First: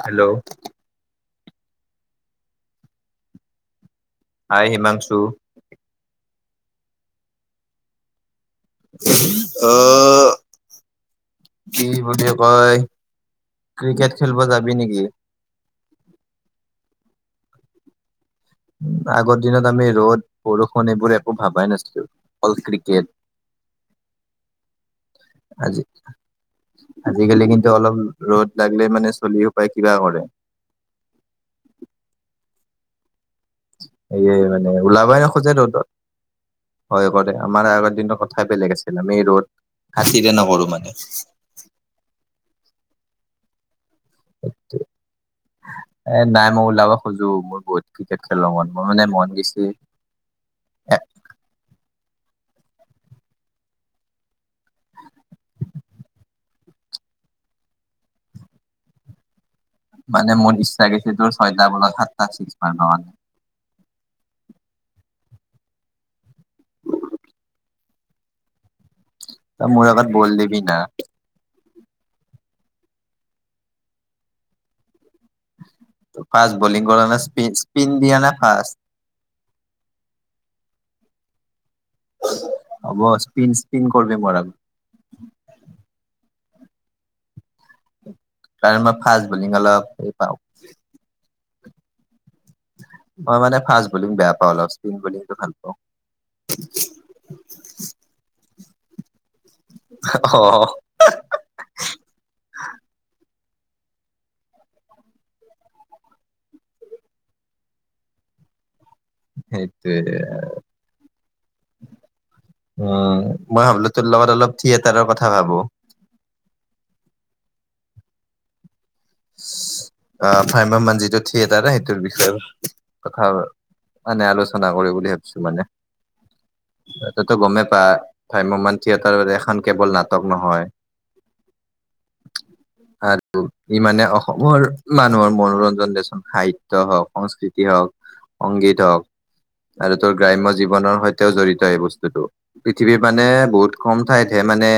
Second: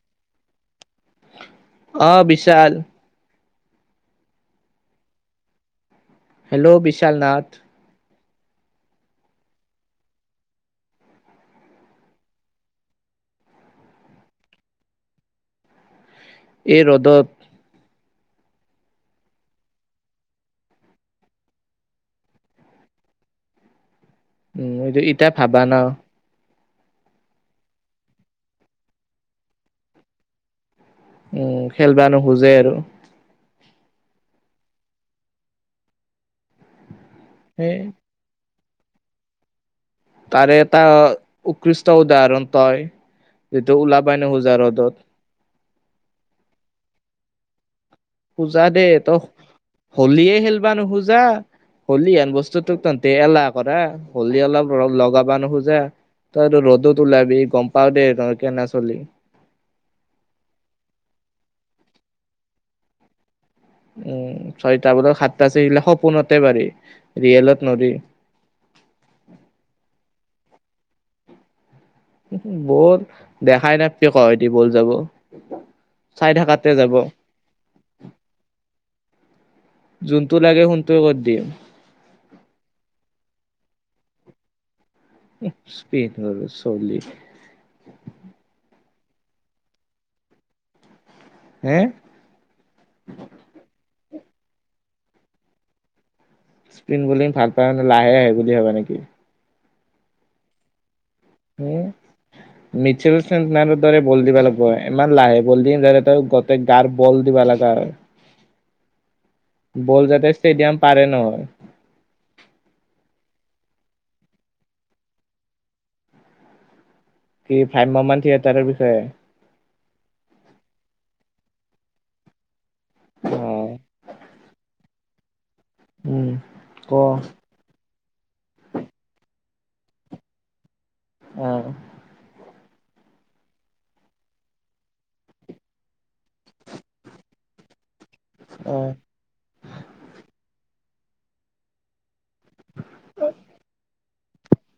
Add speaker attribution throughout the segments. Speaker 1: Hello
Speaker 2: অ বিশাল।
Speaker 1: আই Himanshu.
Speaker 2: Hello বিশাল নাথ।
Speaker 1: অ। কি বুলি কয়, ক্ৰিকেট খেলিব যাবি নেকি?
Speaker 2: এই ৰ'দত।
Speaker 1: আগৰ দিনত আমি ৰ'দ বৰষুণ এইবোৰ একো ভাবাই অল ক্ৰিকেট। [unintelligible]
Speaker 2: উম, ইতিয়া ভাবা ন?
Speaker 1: আজি আজিকালি কিন্তু অলপ ৰ'দ লাগিলে মানে চলি সোপায় কিবা কৰে।
Speaker 2: উম, খেলব নোখোজে আৰু।
Speaker 1: হয়, মানে ওলাবাই নখোজে ৰ'দত ভয় কৰে। আমাৰ
Speaker 2: সেই
Speaker 1: আগৰ দিনৰ কথাই বেলেগ আছিল। আমি ৰ'দ খাতিৰে
Speaker 2: তাৰে
Speaker 1: নকৰো
Speaker 2: এটা
Speaker 1: মানে
Speaker 2: উৎকৃষ্ট উদাহৰণ তই, যিটো ওলাবাই নখোজা ৰ'দত।
Speaker 1: এ নাই মই ওলাব খোজো মোৰ বহুত ক্ৰিকেট খেলো মন। মোৰ মানে মন গৈছে
Speaker 2: হ'লিয়ে খেলিবা নোখোজা। হ'লিহেন বস্তু তোক তহতে এলাহ কৰা, হ'লি অলপ লগাব নোখোজে। তই ৰ'দত ওলাবি? গ'ম পাওঁ দে তই কেনে চলি।
Speaker 1: মানে মোৰ ইচ্ছা গৈছে তোৰ ছয়টা বলত সাতটা চিক্স মাৰব মানে।
Speaker 2: উম, ছয়টা বজাত সাতটা ছিক্স আহিলে সপোনতে পাৰি ৰিয়েলত নৰি।
Speaker 1: তই মোৰ আগত বল দিবিনা।
Speaker 2: বল দেখাই নাপবি কোহে দি বল যাব। চাই
Speaker 1: ফাষ্ট
Speaker 2: থাকাতে
Speaker 1: বলিং
Speaker 2: যাব
Speaker 1: কৰা না, স্পি স্পিন দিয়া নে ফাষ্ট?
Speaker 2: যোনটো লাগে সোনটোৱে কৰি দিম।
Speaker 1: হ'ব স্পিন স্পিন কৰবি মোৰ আগত।
Speaker 2: স্পেইন কৰিব চলি।
Speaker 1: কাৰণ মই ফাষ্ট বলিং অলপ হেৰি পাওঁ।
Speaker 2: হে'?
Speaker 1: মই মানে ফাষ্ট বলিং বেয়া পাওঁ অলপ স্পিন বলিংটো ভাল পাওঁ।
Speaker 2: স্পিন বুলিং ভাল পায় মানে লাহে আহে বুলি ভাবা নেকি?
Speaker 1: অ'
Speaker 2: উম, মিটচেলৰ দৰে বল দিবা লাগিব, ইমান লাহে বল দিম যাতে তই তে গাৰ বল দিবা লগা হয়।
Speaker 1: [unintelligible] সেইটোয়ে
Speaker 2: বল যাতে ষ্টেডিয়াম পাৰে নহয়।
Speaker 1: উম, মই ভাবিলো তোৰ লগত অলপ থিয়েটাৰৰ কথা ভাবো।
Speaker 2: কি ভাম্যমান থিয়েটাৰৰ বিষয়ে?
Speaker 1: অ', ভাম্যমান যিটো থিয়েতাৰ ন সেইটোৰ বিষয়ে কথা
Speaker 2: অ'
Speaker 1: মানে আলোচনা কৰি বুলি ভাবিছো মানে,
Speaker 2: উম ক
Speaker 1: ত তইটো গ'মেই পাই। ভাম্যমান থিয়েটাৰ এখন কেৱল নাটক নহয়।
Speaker 2: অ'।
Speaker 1: আৰু ই মানে অসমৰ মানুহৰ মনোৰঞ্জন দেচোন। সাহিত্য হওঁক সংস্কৃতি হওঁক সংগীত
Speaker 2: অ'
Speaker 1: হওঁক আৰু তোৰ গ্ৰাম্য জীৱনৰ সৈতেও জড়িত এই বস্তুতটো। পৃথিৱীৰ মানে বহুত কম ঠাইতহে মানে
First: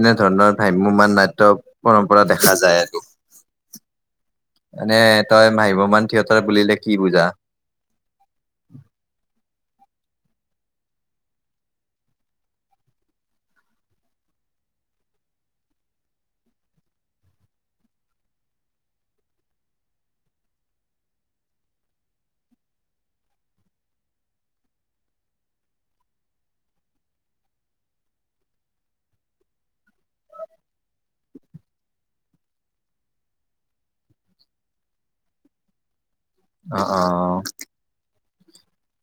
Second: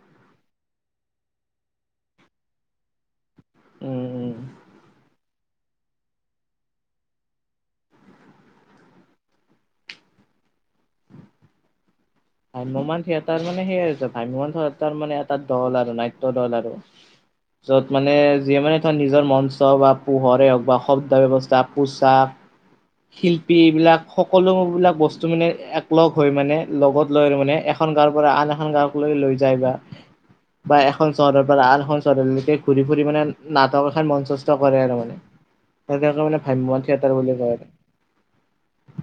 Speaker 1: এনেধৰণৰ ভ্ৰাম্যমাণ নাট্য পৰম্পৰা দেখা যায় এইটো।
Speaker 2: উম।
Speaker 1: মানে তই ভাম্যমান থিয়েটাৰ বুলিলে কি বুজা?
Speaker 2: ভাম্যমান থিয়েটাৰ মানে সেইয়ে হৈছে ভাম্যমান থিয়েটাৰ মানে এটা দল আৰু নাট্য দল আৰু। য'ত মানে যিয়ে মানে ধৰ নিজৰ মঞ্চ বা পোহৰে হওক বা শব্দ ব্যৱস্থা পোচাক শিল্প, এইবিলাক সকলোবিলাক বস্তু মানে এক লগ হৈ মানে, লগত লৈ মানে এখন গাঁৱৰ পৰা আন এখন গাঁওক লৈ যায়। বা বা এখন চহৰৰ পৰা আন এখন চহৰলৈকে ঘূৰি ফুৰি মানে নাটক এখন মঞ্চস্থ কৰে আৰু মানে। সেইকাৰণে মানে
Speaker 1: অ
Speaker 2: ভ্ৰাম্যমান
Speaker 1: অ।
Speaker 2: থিয়েটাৰ বুলি কয়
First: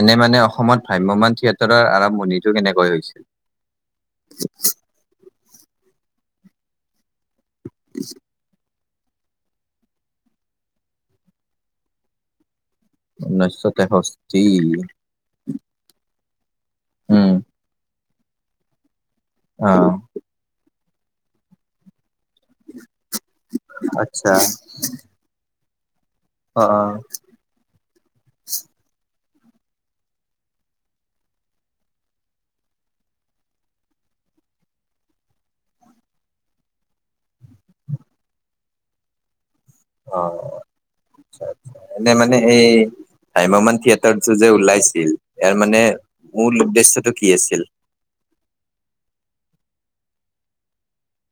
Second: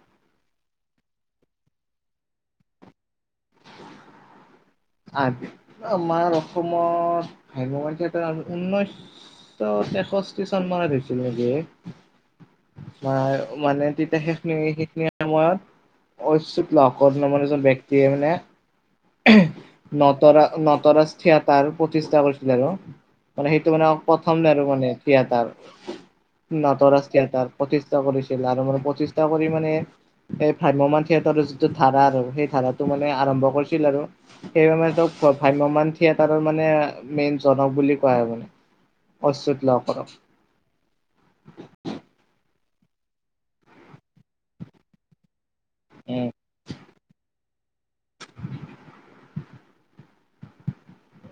Speaker 1: এনে মানে অসমত ভ্ৰাম্যমান থিয়েটাৰৰ আৰম্ভণিটো কেনেকৈ হৈছিল? [unintelligible]
Speaker 2: আ আমাৰ অসমত ভাগ্যৱান উ ঊনৈছ তেষষ্ঠি চনমানত হৈছিল নেকি। অ
Speaker 1: ঊনৈছশ
Speaker 2: মানে তেতিয়া
Speaker 1: তেষষ্ঠি
Speaker 2: সেইখিনি সেইখিনি সময়ত ঐচুত লকৰ
Speaker 1: উম
Speaker 2: নামৰ এজন ব্যক্তিয়ে মানে
Speaker 1: অ।
Speaker 2: নতৰা নটৰাজ থিয়াতাৰ প্ৰতিষ্ঠা আছিল আৰু, মানে সেইটো মানে
Speaker 1: আচ্ছা
Speaker 2: প্ৰথম আৰু মানে থিয়াতৰ।
Speaker 1: অ অ
Speaker 2: নটৰাজ থিয়াতাৰ প্ৰতিষ্ঠা কৰিছিল আৰু মানে প্ৰতিষ্ঠা কৰি মানে এই ভাম্যমান থিয়েটাৰৰ যিটো ধাৰা আৰু সেই ধাৰাটো মানে আৰম্ভ কৰিছিল আৰু। সেই মানে ত ভ্ৰাম্যমান থিয়েটাৰৰ মানে মেইন জনক বুলি কোৱা হয় মানে। ঐশত লহকৰক।
Speaker 1: অ এনে মানে এই ভাম্যমান থিয়েটাৰটো যে ওলাইছিল ইয়াৰ মানে
Speaker 2: উ।
Speaker 1: মূল্য উদ্দেশ্য কি আছিল?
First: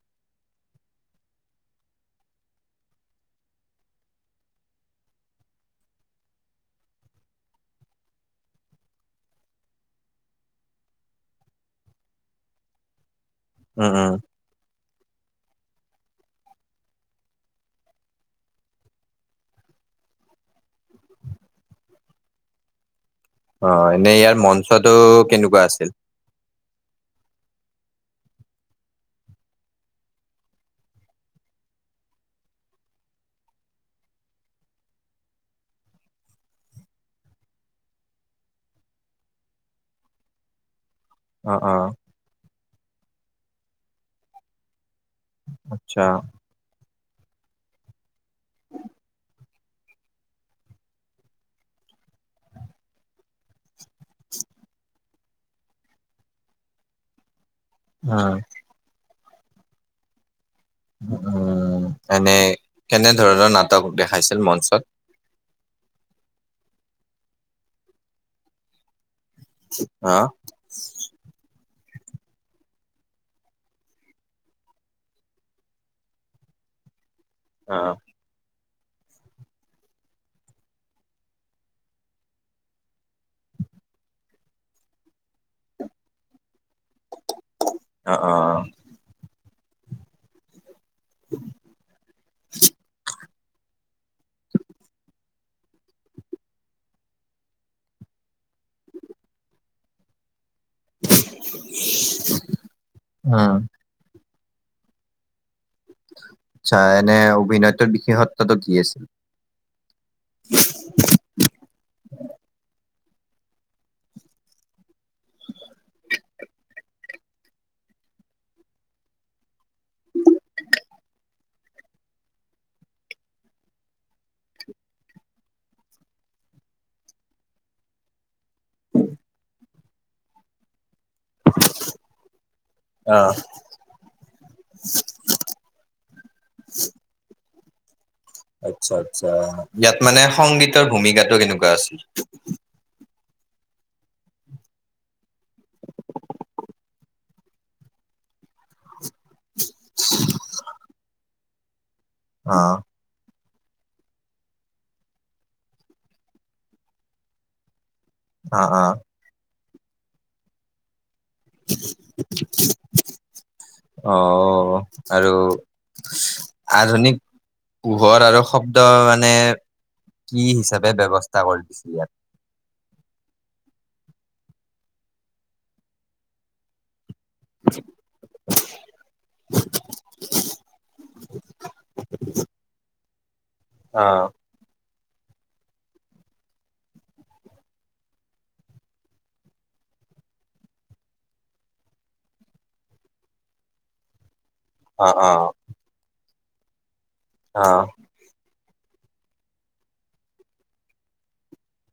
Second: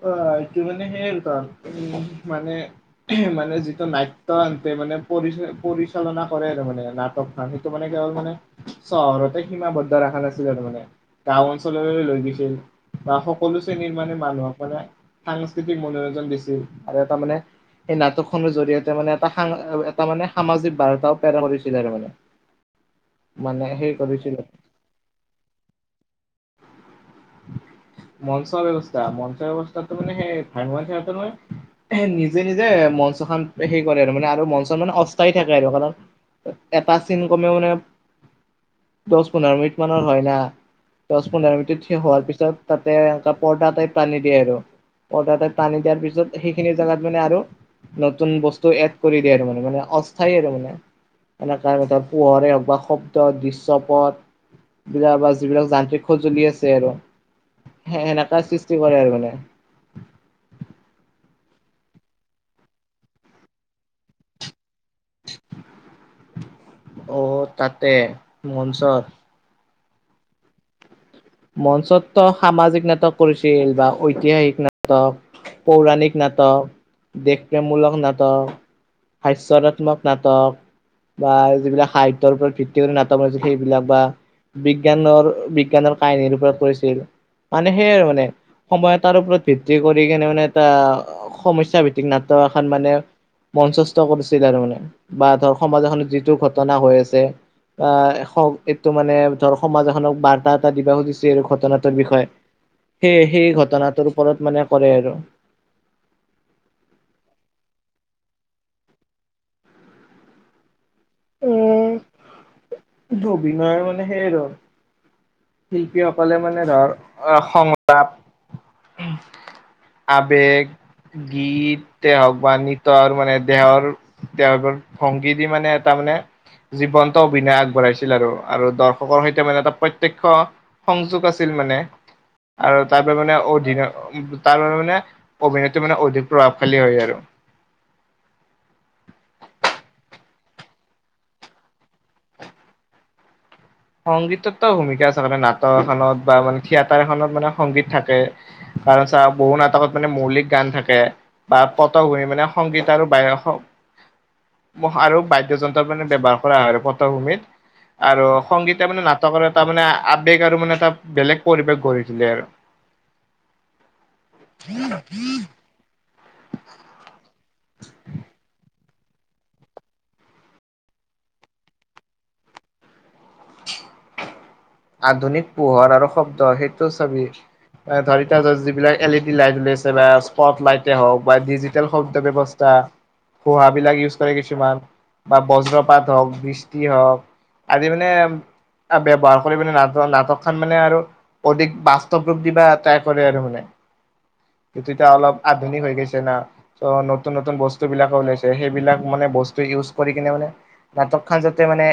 Speaker 2: অ এইটো মানে সেই তোৰ, উম মানে মানে নাট্য আনছে মানে পৰিচ পৰিচালনা কৰে আৰু মানে নাটক সেইটো মানে কেৱল মানে চহৰতে সীমাবদ্ধ ৰাখা নাছিলে আৰু মানে। গাওঁ অঞ্চললৈ লৈ গৈছিল বা সকলো
Speaker 1: উম
Speaker 2: শ্ৰেণীৰ
Speaker 1: উম।
Speaker 2: মানে মানুহক মানে সাংস্কৃতিক মনোৰঞ্জন দিছিল আৰু এটা মানে সেই নাটক খনৰ জৰিয়তে মানে এটা এটা মানে সামাজিক বাৰ্তাও পেৰা কৰিছিলে আৰু মানে। মানে
Speaker 1: অ
Speaker 2: সেই
Speaker 1: এনেই
Speaker 2: কৰিছিল
Speaker 1: ইয়াৰ মঞ্চটো কেনেকুৱা আছিল?
Speaker 2: মঞ্চৰ ব্যৱস্থা ম ব্যৱস্থাতটো মানে সেই ভাম্য নিজে নিজে মঞ্চখন হে কৰে আৰু, মানে আৰু মঞ্চ মানে অস্থায়ী থাকে আৰু কাৰণ এটা চিন কমেও মানে দহ-পোন্ধৰ মিনিট মানৰ হয় না, দহ-পোন্ধৰ
Speaker 1: অ'
Speaker 2: মিনিট
Speaker 1: অ'
Speaker 2: থিও হোৱাৰ পিছত তাতে এনে পৰ্দা টাই টানী দিয়ে আৰু। পৰ্ডা টাইপ টানি দিয়াৰ
Speaker 1: আচ্ছা।
Speaker 2: পিছত সেই সেইখিনি জোগাত মানে আৰু নতুন বস্তু এড কৰি দিয়ে আৰু মানে মানে অস্থায়ী আৰু মানে। এনেকাণতে হওঁক পোহৰে হওক বা শব্দ দৃশ্যপথ বিলাক বা যিবিলাক যান্ত্ৰিক সঁজুলি আছে আৰু সেনেকা
Speaker 1: উম,
Speaker 2: সৃষ্টি কৰে আৰু মানে।
Speaker 1: উম এনে কেনে ধৰণৰ নাটক দেখাইছিল মঞ্চত?
Speaker 2: অ তাতে, মনঞ্চত?
Speaker 1: অ।
Speaker 2: মঞ্চততো সামাজিক নাটক কৰিছিলোঁ বা ঐতিহাসিক নাটক পৌৰাণিক নাটক,
Speaker 1: অ'
Speaker 2: দেশপ্ৰেমমূলক না টক, হাস্যৰাত্মক নাটক, বা যিবিলাক সাহিত্যৰ ওপৰত ভিত্তি কৰি নাটক ৰছে সেইবিলাক বা বিজ্ঞানৰ-বিজ্ঞানৰ কাহিনীৰ ওপৰত কৰিছিল, মানে সেইয়ে আৰু
Speaker 1: অ'
Speaker 2: মানে,
Speaker 1: অ'
Speaker 2: সময় এটাৰ ওপৰত ভিত্তি কৰি কেনে মানে এটা সমস্যা ভিত্তিক নাটক এখন মানে মঞ্চস্থ কৰিছিল আৰু মানে, বা ধৰ সমাজ এখনত যিটো ঘটনা হৈ আছে আ এখন এইটো মানে ধৰ সমাজ এখনক বাৰ্তাত কিবা সুধিছিল ঘটনাটোৰ বিষয়ে, সেয়ে
Speaker 1: উম,
Speaker 2: সেই ঘটনাটোৰ ওপৰত মানে কৰে আৰু।
Speaker 1: আচ্ছা, এনে অভিনয়টোৰ বিশেষত্বটো কি আছিল? [inaudible]
Speaker 2: এইটো অভিনয় মানে সেই আৰু শিল্পীসকলে মানে ধৰ, অ সংলাপ আৱেগ, গীতেই হওঁক বা নৃত্যৰ মানে দেহৰ তেওঁৰ ভংগী দি মানে এটা মানে জীৱন্ত অভিনয় আগবঢ়াইছিল আৰু। আৰু দৰ্শকৰ সৈতে মানে এটা প্ৰত্যক্ষ সংযোগ আছ ছিল মানে আৰু তাৰপৰা
Speaker 1: অ'
Speaker 2: মানে অধীনৰ তাৰ বাবে মানে অভিনয়টো মানে অধিক প্ৰভাৱশালী হয় আৰু।
Speaker 1: আচ্ছা আচ্ছা, ইয়াত মানে সংগীতৰ ভূমিকাটো কেনেকুৱা আছিল?
Speaker 2: সংগীতৰতো ভূমিকা আছে, কাৰণ নাটক এখনত বা মানে থিয়েটাৰ এখনত মানে সংগীত থাকে। কাৰণ চা বহু নাটকত মানে মৌলিক গান থাকে। বা পটভূমি মানে
Speaker 1: অ'
Speaker 2: সংগীত আৰু বায় আৰু বাদ্যযন্ত্ৰ মানে ব্যৱহাৰ কৰা হয় পটভূমিত, আৰু
Speaker 1: অ'
Speaker 2: সংগীতে
Speaker 1: অ'
Speaker 2: মানে নাট এটা তাৰমানে আৱেগ আৰু মানে তাত বেলেগ পৰিৱেশ গঢ়ি তোলে আৰু।
Speaker 1: অ' আৰু আধুনিক পোহৰ আৰু শব্ ব্দ মানে কি হিচাপে ব্যৱস্থা কৰি দিছিল ইয়াত?
Speaker 2: আধুনিক পোহৰ আৰু শব্দ, সেইটো চাবি ধৰ এতিয়া তই, যিবিলাক এল ই ডি লাইট উলিয়াইছে বা স্পট লাইটেই হওঁক বা ডিজিটেল শব্দ ব্যৱস্থা পোহা বিলাক ইউজ
Speaker 1: অ',
Speaker 2: কৰে কিছুমান। বা ব্ৰজপাত হওঁক, বৃষ্টি হওঁক, আজি মানে ব্যৱহাৰ কৰি পিনে নাট-নাটকখন মানে আৰু অধিক বাস্তৱ ৰূপ দিবা ট্ৰাই কৰে আৰু মানে।
Speaker 1: [inaudible]
Speaker 2: যেতিয়া অলপ
Speaker 1: অ',
Speaker 2: আধুনিক হৈ গৈছে না, ত' নতুন নতুন বস্তু
Speaker 1: অ'।
Speaker 2: বিলাকো ওলাইছে সেইবিলাক মানে বস্তু ইউজ কৰি কিনে মানে নাটকখন যাতে মানে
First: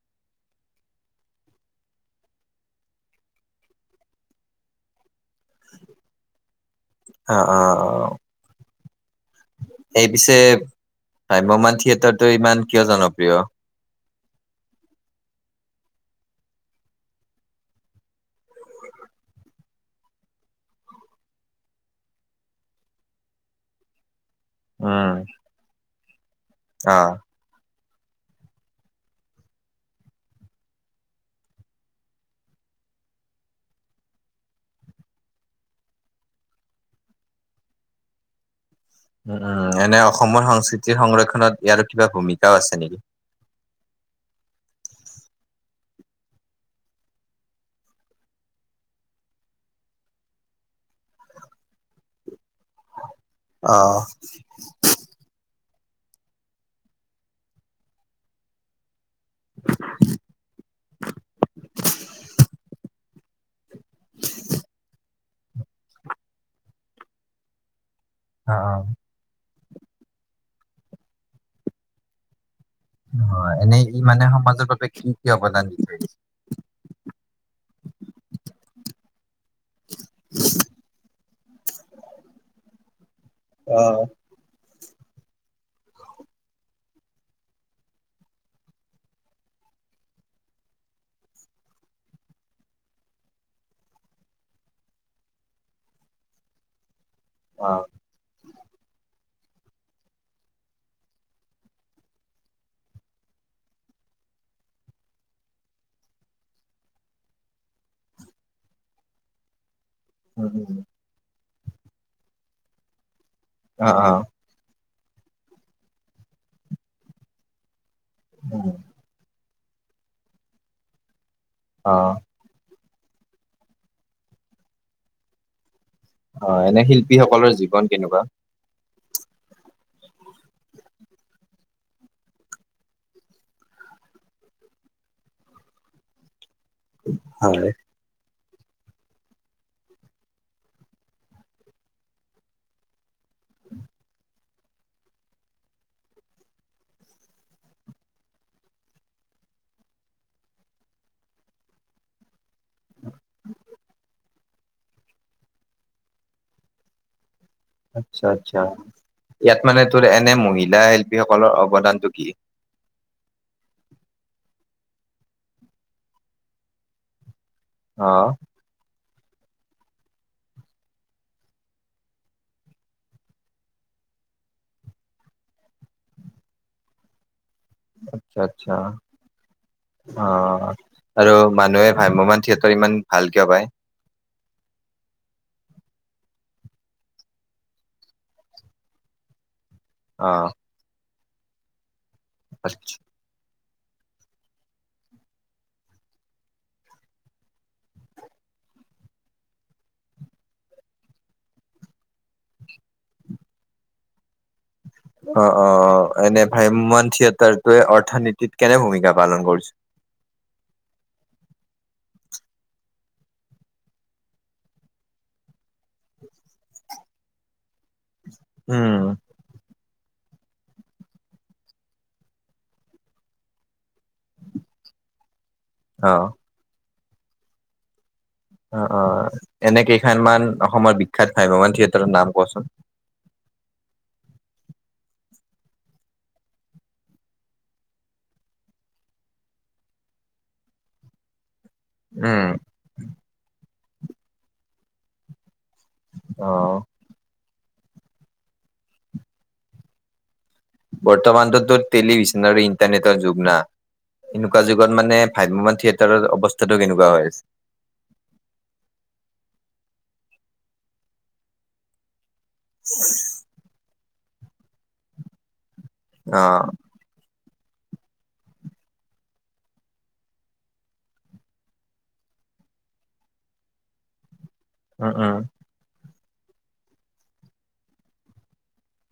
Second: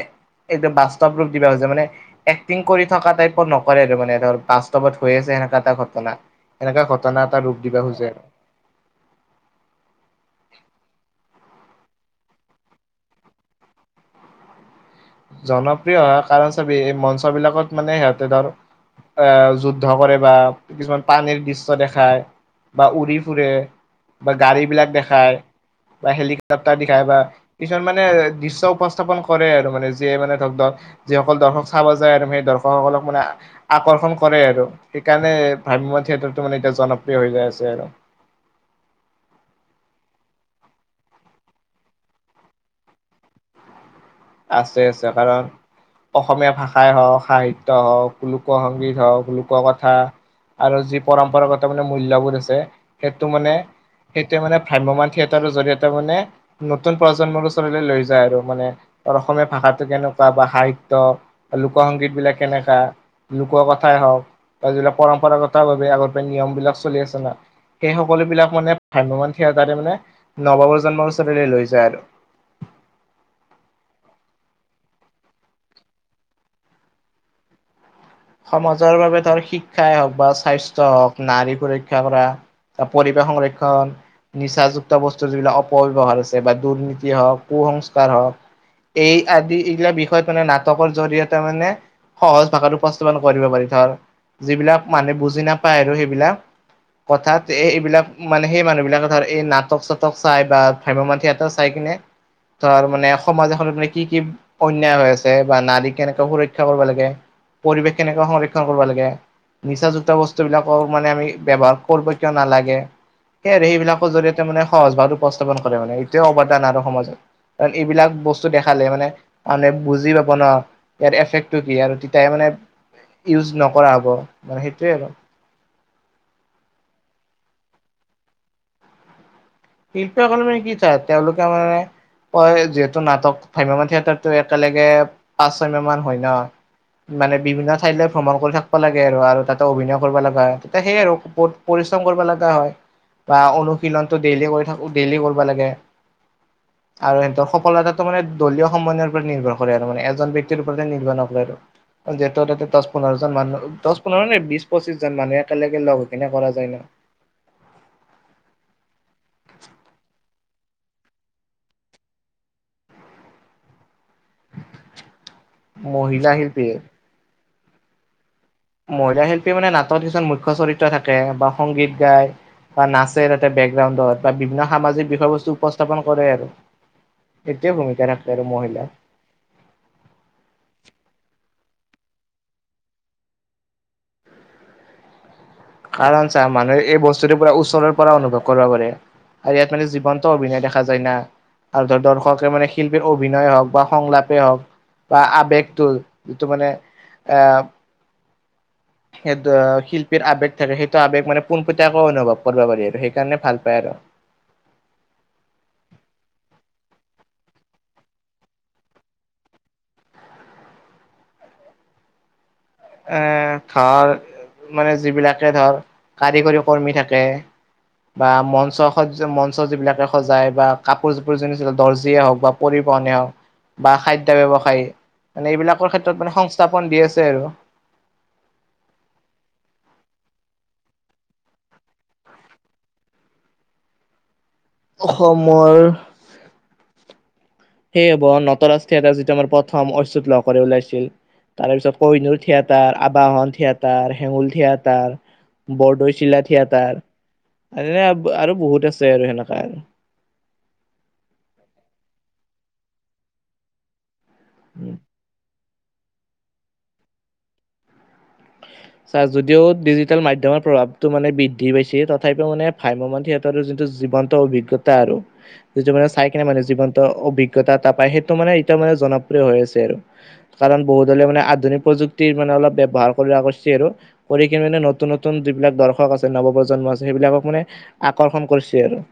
Speaker 2: একদম বাস্তৱ ৰূপ দিবা খুঁজে, মানে এক্টিং কৰি থকা টাইপৰ নকৰে আৰু মানে, ধৰ বাস্তৱত হৈ আছে সেনেকুৱা এটা ঘটনা। এনেকুৱা ঘটনা এটা
Speaker 1: অ',
Speaker 2: ৰূপ
Speaker 1: অ',
Speaker 2: দিব
Speaker 1: অ',
Speaker 2: খুঁজে।
Speaker 1: এই পিছে, ভ্ৰাম্যমান থিয়েটাৰটো ইমান কিয় জনপ্ৰিয়?
Speaker 2: জনপ্ৰিয় হোৱাৰ কাৰণ চাবি, এই মঞ্চ বিলাকত মানে সিহঁতে ধৰ আ যুদ্ধ কৰে বা কিছুমান পানীৰ দৃশ্য দেখায় বা উৰি ফুৰে বা গাড়ী বিলাক
Speaker 1: উম,
Speaker 2: দেখায় বা হেলিকপ্তাৰ দেখায়
Speaker 1: অ'।
Speaker 2: বা কিছুমান মানে দৃশ্য উপস্থাপন কৰে আৰু মানে যিয়ে মানে ধৰক-ধৰ, যিসকল দৰ্শক চাব যায় আৰু সেই দৰ্শকসকলক মানে আকৰ্ষণ কৰে আৰু, সেইকাৰণে ভ্ৰাম্যমাণ থিয়েটাৰটো মানে এতিয়া জনপ্ৰিয় হৈ গৈ আছে আৰু।
Speaker 1: উম উম, এনে অসমৰ সংস্কৃতিৰ সংৰক্ষণত ইয়াৰ কিবা ভূমিকাও আছে নেকি?
Speaker 2: আছে আছে, কাৰণ অসমীয়া ভাষাই হওঁক, সাহিত্য হওঁক, লোক সংগীত হওঁক, লোক কথা আৰু যি পৰম্পৰাগত মানে মূল্যবোধ আছে, সেইটো মানে
Speaker 1: অ',
Speaker 2: সেইটোৱে মানে ভ্ৰাম্যমান থিয়ে তাৰ জৰিয়তে মানে, নতুন প্ৰজন্মৰ ওচৰলৈ লৈ যায় আৰু মানে। অসমীয়া ভাষাটো কেনেকুৱা বা সাহিত্য, লোক সংগীত বিলাক কেনেকুৱা লোক কথা [unintelligible] হওক। তাৰ যিবিলাক পৰম্পৰাগত ভাবে আগতে নিয়ম বিলাক চলি আছে না। সেই সকলো বিলাক মানে
Speaker 1: অ',
Speaker 2: ভ্ৰাম্য মান থিয়েটাৰে মানে নৱ প্ৰজন্মৰ ওচৰলৈ লৈ যায় আৰু।
Speaker 1: হয়। এনেই ই' মানে সমাজৰ বাবে কি কি অৱদান দি থৈ? [unintelligible]
Speaker 2: সমাজৰ বাবে ধৰ শিক্ষাই হওক বা স্বাস্থ্য হওঁক, নাৰী সুৰক্ষা কৰা, পৰিৱেশ সংৰক্ষণ।
Speaker 1: অ'।
Speaker 2: নিচাযুক্ত বস্তুৰ যিবিলাক অপব্যৱহাৰ হৈছে বা দুৰ্নীতি হওক, কুসংস্কাৰ হওক। এই আদি এইগিলা বিষয়ত মানে নাটকৰ জৰিয়তে মানে, সহজ ভাষাটো উপস্থাবন কৰিব পাৰি ধৰ, যিবিলাক মানে বুজি নাপায় আৰু সেইবিলাক। কথাত এ
Speaker 1: অ',
Speaker 2: এইবিলাক মানে সেই মানুহ বিলাক [unintelligible] এই নাটক চাটক চাই বা ভ্ৰাম্যমাণ থিয়েটাৰ চাই কিনে তাৰ মানে সমাজ এখনত মানে কি কি অন্যায় হৈ আছে বা নাৰীক কেনেকে সুৰক্ষা কৰিব লাগে, পৰিৱেশ কেনেকে সংৰক্ষণ কৰিব লাগে, নিচাযুক্ত
Speaker 1: উম, উম,
Speaker 2: বস্তুবিলাকও মানে আমি ব্যৱহাৰ কৰ্ব কিয় নালাগে, সেই আৰু
Speaker 1: অ',
Speaker 2: সেইবিলাক
Speaker 1: অ',
Speaker 2: জৰিয় মানে সহজ ভাৱ উপস্থাপন কৰে মানে, এইটোৱে অৱদান আৰু সমাজত কাৰণ এইবিলাক বস্তু
Speaker 1: উম,
Speaker 2: দেখালে মানে মানে বুজি পাব ন' ইয়াৰ এফেক্টটো কি আৰু
Speaker 1: অ',
Speaker 2: তেতিয়া হে মানে ইউজ নকৰা হ'ব, মানে সেইটোৱে আৰু।
Speaker 1: হয়, এনে শিল্পীসকলৰ জীৱন কেনেকুৱা?
Speaker 2: শিল্পীসকলে মানে কি? চা, তেওঁলোকে মানে হয়, যিহেতু নাটক ভ্ৰাম্যমান থিয়েটাৰটো একেলগে পাঁচ ছয় মাহ মান হয় ন'। মানে
Speaker 1: হয়,
Speaker 2: বিভিন্ন ঠাইলৈ ভ্ৰমণ কৰি থাক লাগে আৰু আৰু তাতো অভিনয় কৰিব লগা হয়। তেতিয়া সেই আৰু পৰিশ্ৰম কৰিব লাগা হয়। বা অনুশীলনটো ডেইলি কৰি থাকো ডেইলি কৰিব লাগে।
Speaker 1: [inaudible]
Speaker 2: আৰু সিহঁত সফলতাটো মানে দলীয় সমন্বয়ৰ ওপৰত নিভৰ কৰে আৰু মানে, এজন ব্যক্তিৰ ওপৰতে নিৰ্ভৰ নকৰে ত'। যিহেতু তাতে দচ, পোন্ধৰ জন মানুহ দহ পোন্ধৰ [unintelligible] বিশ পঁচিশজন মানুহ, একেলগে লগ হৈ কেনে কৰা যায় ন'।
Speaker 1: আচ্ছা আচ্ছা। ইয়াত মানে তোৰ এনে মহিলা শিল্পীসকলৰ অৱদানটো কি?
Speaker 2: মহিলা শিল্পী?
Speaker 1: অ'।
Speaker 2: মহিলা শিল্পী মানে, নাটত কিছুমান মুখ্য চৰিত্ৰ থাকে বা সংগীত গায়। বা নাচে তাতে বেকগ্ৰাউণ্ডত, বা বিভিন্ন সামাজিক বিষয় বস্তু উপস্থাপন কৰে আৰু। সেইটোৱে ভূমিকা থাকে
Speaker 1: আচ্ছা,
Speaker 2: আৰু
Speaker 1: আচ্ছা।
Speaker 2: মহিলা।
Speaker 1: অ', আৰু মানুহে ভ্ৰাম্যমাণ থিয়েটাৰ ইমান ভাল কিয় পাই?
Speaker 2: কাৰণ চা মানুহে এই বস্তুটোৰ পুৰা ওচৰৰ পৰা অনুভৱ কৰিব পাৰে, আৰু ইয়াত মানে জীৱনটো
Speaker 1: অ'।
Speaker 2: অভিনয় দেখা দেখা যায় না আৰু ধৰ দৰ্শকে মানে শিল্পীৰ অভিনয় হওক বা সংলাপেই হওক বা আবেগটো, যিটো মানে এ' সেইতো শিল্পীৰ আৱেগ থাকে, সেইটো আৱেগ মানে পোনপোটিয়াকৈ আাকৌ অনুভৱ কৰিব পাৰি আৰু সেইকাৰণে ভাল পায় আৰু।
Speaker 1: অ', অ', অ', এনে ভ্ৰাম্যমাণ থিয়েটাৰটোৱে অৰ্থনীতিত কেনে ভূমিকা পালন কৰিছে?
Speaker 2: এ' ধৰ মানে যিবিলাকে ধৰ, কাৰিকৰী কৰ্মী থাকে। বা মঞ্চ
Speaker 1: উম,
Speaker 2: খজ্য মঞ্চ যিবিলাকে সজাই বা কাপোৰ-জাপোৰ [unintelligible] দৰ্জিয়ে হওক বা পৰিবহনে হওক বা খাদ্ ব্যৱসায়ী মানে এইবিলাকৰ ক্ষেত্ৰত
Speaker 1: অ',
Speaker 2: মানে সংস্থাপন দি আছে আৰু।
Speaker 1: অ', অ', এনে কেইখমান অসমৰ বিখ্যাত ভ্ৰাম্যমাণ থিয়েটাৰ নাম কোৱাছোন?
Speaker 2: অসমৰ সেইয়ে হ'ব নটৰাজ থিয়েটাৰ যিটো আমাৰ প্ৰথম অচ্যুত লহ কৰে ওলাইছিল, তাৰেপিছত কহিনুৰ
Speaker 1: উম,
Speaker 2: theatre Abahan theatre, Hengul theatre, Bordoisila
Speaker 1: অ',
Speaker 2: থিয়েটাৰ। আৰু নে আৰু বহুত আছে আৰু সেনেকা আৰু।
Speaker 1: বৰ্তমানটো তোৰ টেলিভিছন আৰু ইণ্টাৰনেটৰ যুগ না। এনেকুৱা যুগত মানে ভ্ৰাম্যমান থিয়েটাৰৰ অৱস্থাতটো কেনেকুৱা হৈ আছে!
Speaker 2: চা যদিও ডিজিটেল মাধ্যমৰ প্ৰভাৱটো মানে বৃদ্ধি পাইছে তথাপিও মানে ভ্ৰাম্যমান - যিটো জীৱন্ত অভিজ্ঞতা আৰু যিটো মানে চাই কিনে মানে
Speaker 1: অ',
Speaker 2: জীৱ- অভিজ্ঞতা এটা পায়, সেইটো মানে এতিয়া মানে জনপ্ৰিয় হৈ আছে আৰু। কাৰণ বহুত হলে মানে আধুনিক প্ৰযুক্তিৰ মানে অলপ ব্যৱহাৰ- সেইবিলাক কৰিছে আৰু। কৰি কিনে মানে
Speaker 1: উম,
Speaker 2: নতুন
Speaker 1: উম।
Speaker 2: নতুন যিবিলাক দৰ্শক আছে- নৱপ্ৰজন্ম আছে সেইবিলাকক মানে আকৰ্ষণ কৰিছে আৰু।